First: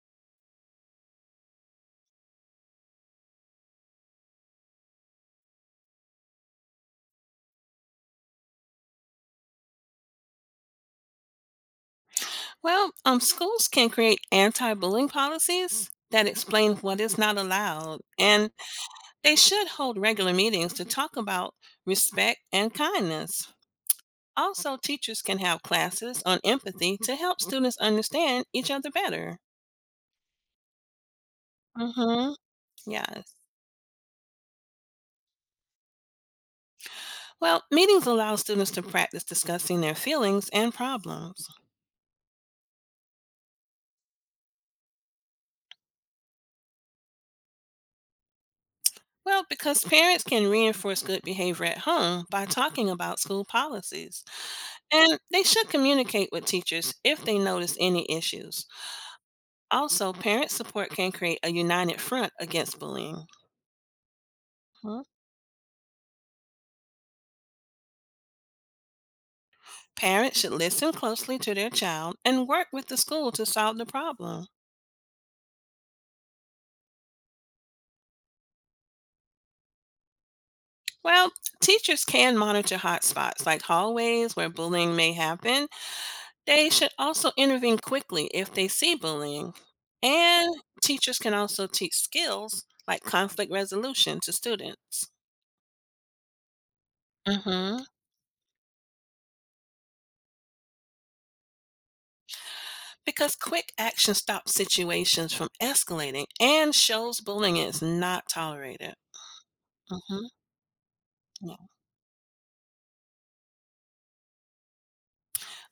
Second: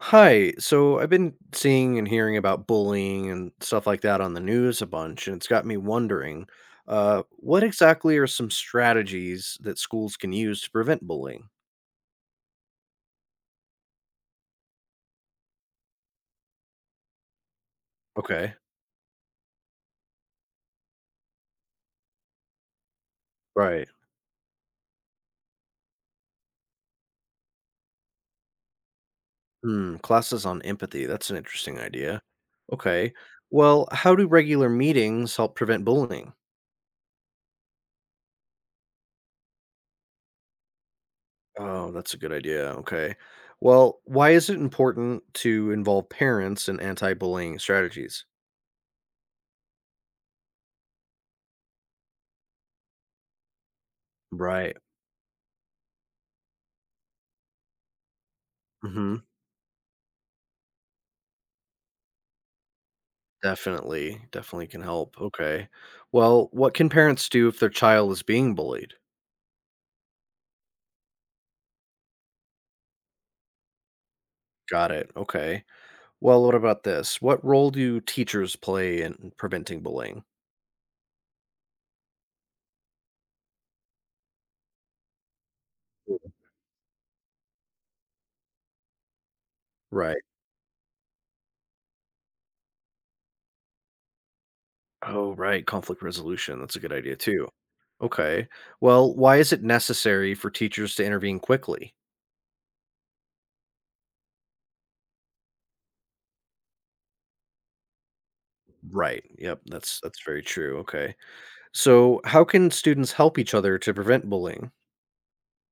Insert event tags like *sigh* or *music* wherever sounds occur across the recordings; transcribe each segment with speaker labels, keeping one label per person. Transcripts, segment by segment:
Speaker 1: Hi. So I've been seeing and hearing about bullying and stuff like that on the news a bunch, and it's got me wondering, what exactly are some strategies that schools can use to prevent bullying?
Speaker 2: Well, schools can create anti-bullying policies that explain what is not allowed, and
Speaker 1: Okay.
Speaker 2: they should hold regular meetings to talk about respect and kindness.
Speaker 1: Right.
Speaker 2: Also, teachers can have classes on empathy to help students understand each other better.
Speaker 1: Hmm. Classes on empathy. That's an interesting idea.
Speaker 2: Mm-hmm.
Speaker 1: Okay.
Speaker 2: Yes.
Speaker 1: Well, how do regular meetings help prevent bullying?
Speaker 2: Well, meetings allow students to practice discussing their feelings and problems.
Speaker 1: Oh, that's a good idea. Okay. Well, why is it important to involve parents in anti-bullying strategies?
Speaker 2: Well, because parents can reinforce good behavior at home by talking about school policies.
Speaker 1: Right.
Speaker 2: And they should communicate with teachers if they notice any issues. Also, parent support can create a united front against bullying.
Speaker 1: Definitely, definitely can
Speaker 2: Mhm.
Speaker 1: help. Okay. Well, what can parents do if their child is being bullied?
Speaker 2: Parents should listen closely to their child and work with the school to solve the problem.
Speaker 1: Got it. Okay. Well, what about this? What role do teachers play in preventing bullying?
Speaker 2: Well, teachers can monitor hotspots like hallways where bullying may happen.
Speaker 1: Mm.
Speaker 2: They should also intervene quickly if they see bullying.
Speaker 1: Right.
Speaker 2: And teachers can also teach skills like conflict resolution to students.
Speaker 1: Oh, right. Conflict resolution. That's a good idea, too.
Speaker 2: Mhm.
Speaker 1: Okay. Well, why is it necessary for teachers to intervene quickly?
Speaker 2: Because quick action stops situations from escalating and shows bullying is not tolerated.
Speaker 1: Right. Yep. That's
Speaker 2: Hmm.
Speaker 1: very true. Okay.
Speaker 2: Yeah.
Speaker 1: So, how can students help each other to prevent bullying?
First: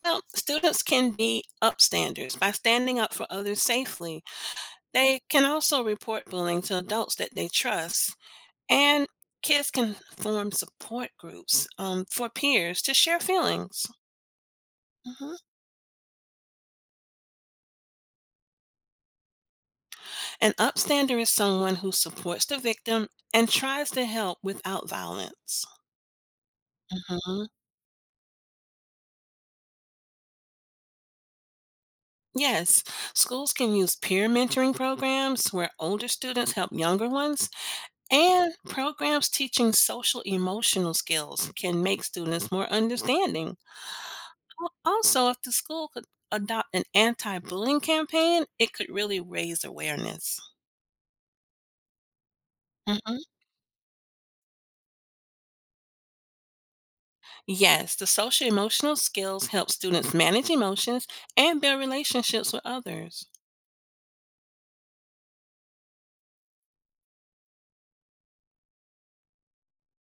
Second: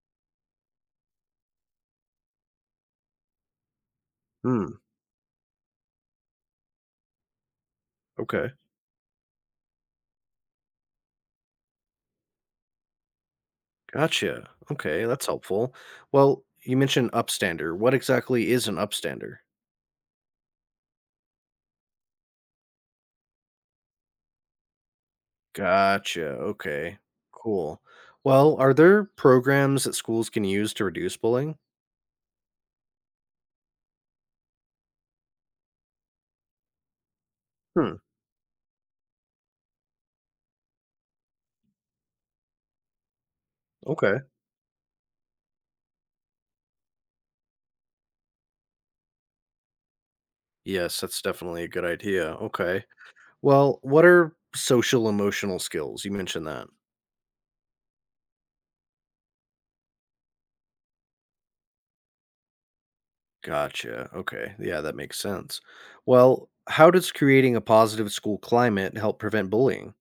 Speaker 2: Now, students can be upstanders by standing up for others safely.
Speaker 1: Hmm.
Speaker 2: They can also report bullying to adults that they trust,
Speaker 1: Okay.
Speaker 2: and kids can form support groups for peers to share feelings.
Speaker 1: Gotcha. Okay, that's
Speaker 2: Mhm.
Speaker 1: helpful. Well, you mentioned upstander. What exactly is an upstander?
Speaker 2: An upstander is someone who supports the victim and tries to help without violence.
Speaker 1: Gotcha. Okay. Cool. Well, are there programs that schools can use to reduce bullying?
Speaker 2: Yes, schools can use peer mentoring programs where older students help younger ones,
Speaker 1: Hmm.
Speaker 2: and programs teaching social emotional skills can make students more understanding.
Speaker 1: Okay.
Speaker 2: Also, if the school could adopt an anti bullying campaign, it could really raise awareness.
Speaker 1: Yes, that's definitely a good idea. Okay.
Speaker 2: Mhm.
Speaker 1: Well, what are social emotional skills? You mentioned that.
Speaker 2: Yes, the social emotional skills help students manage emotions and build relationships with others.
Speaker 1: Gotcha. Okay. Yeah, that makes sense. Well, how does creating a positive school climate help prevent bullying?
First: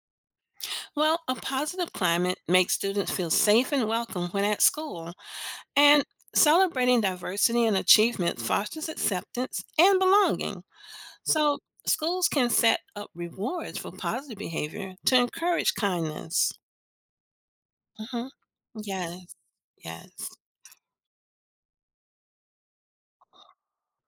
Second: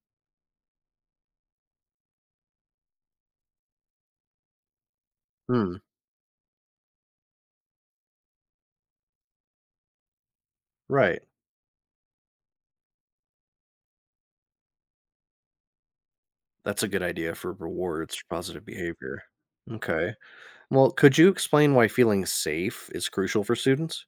Speaker 2: Well, a positive climate makes students feel safe and welcome when at school.
Speaker 1: Hmm.
Speaker 2: And celebrating diversity and achievement fosters acceptance and belonging.
Speaker 1: Right.
Speaker 2: So, schools can set up rewards for positive behavior to encourage kindness.
Speaker 1: That's a good idea for rewards for
Speaker 2: Hmm.
Speaker 1: positive behavior.
Speaker 2: Yes,
Speaker 1: Okay.
Speaker 2: yes.
Speaker 1: Well, could you explain why feeling safe is crucial for students?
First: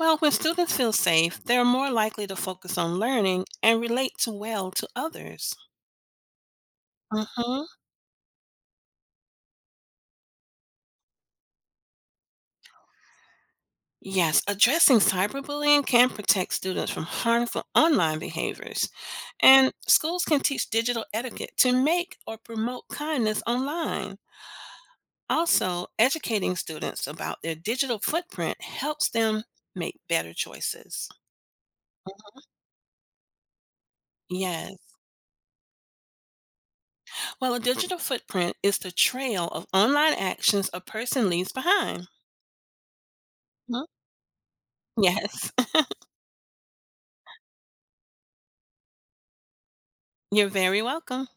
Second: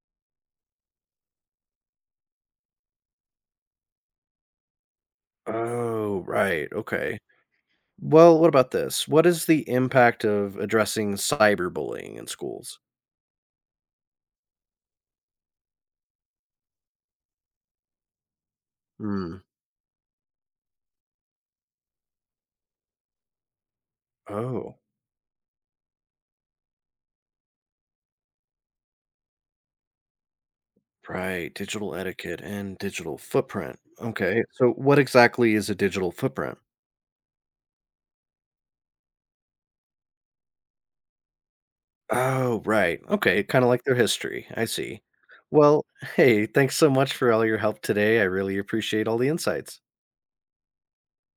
Speaker 2: Well, when students feel safe, they're more likely to focus on learning and relate to well to others.
Speaker 1: Oh, right. Okay.
Speaker 2: Hmm.
Speaker 1: Well, what about this? What is the impact of addressing cyberbullying in schools?
Speaker 2: Yes, addressing cyberbullying can protect students from harmful online behaviors.
Speaker 1: Hmm.
Speaker 2: And schools can teach digital etiquette to make or promote kindness online.
Speaker 1: Oh,
Speaker 2: Also, educating students about their digital footprint helps them make better choices.
Speaker 1: right. Digital etiquette and digital footprint. Okay. So,
Speaker 2: Yes.
Speaker 1: what exactly is a digital footprint?
Speaker 2: Well, a digital footprint is the trail of online actions a person leaves behind.
Speaker 1: Oh, right. Okay. Kind of like
Speaker 2: Mhm.
Speaker 1: their history. I see.
Speaker 2: Yes. *laughs*
Speaker 1: Well, *laughs* hey, thanks so much for all your help today. I really appreciate all the insights.
Speaker 2: You're very welcome.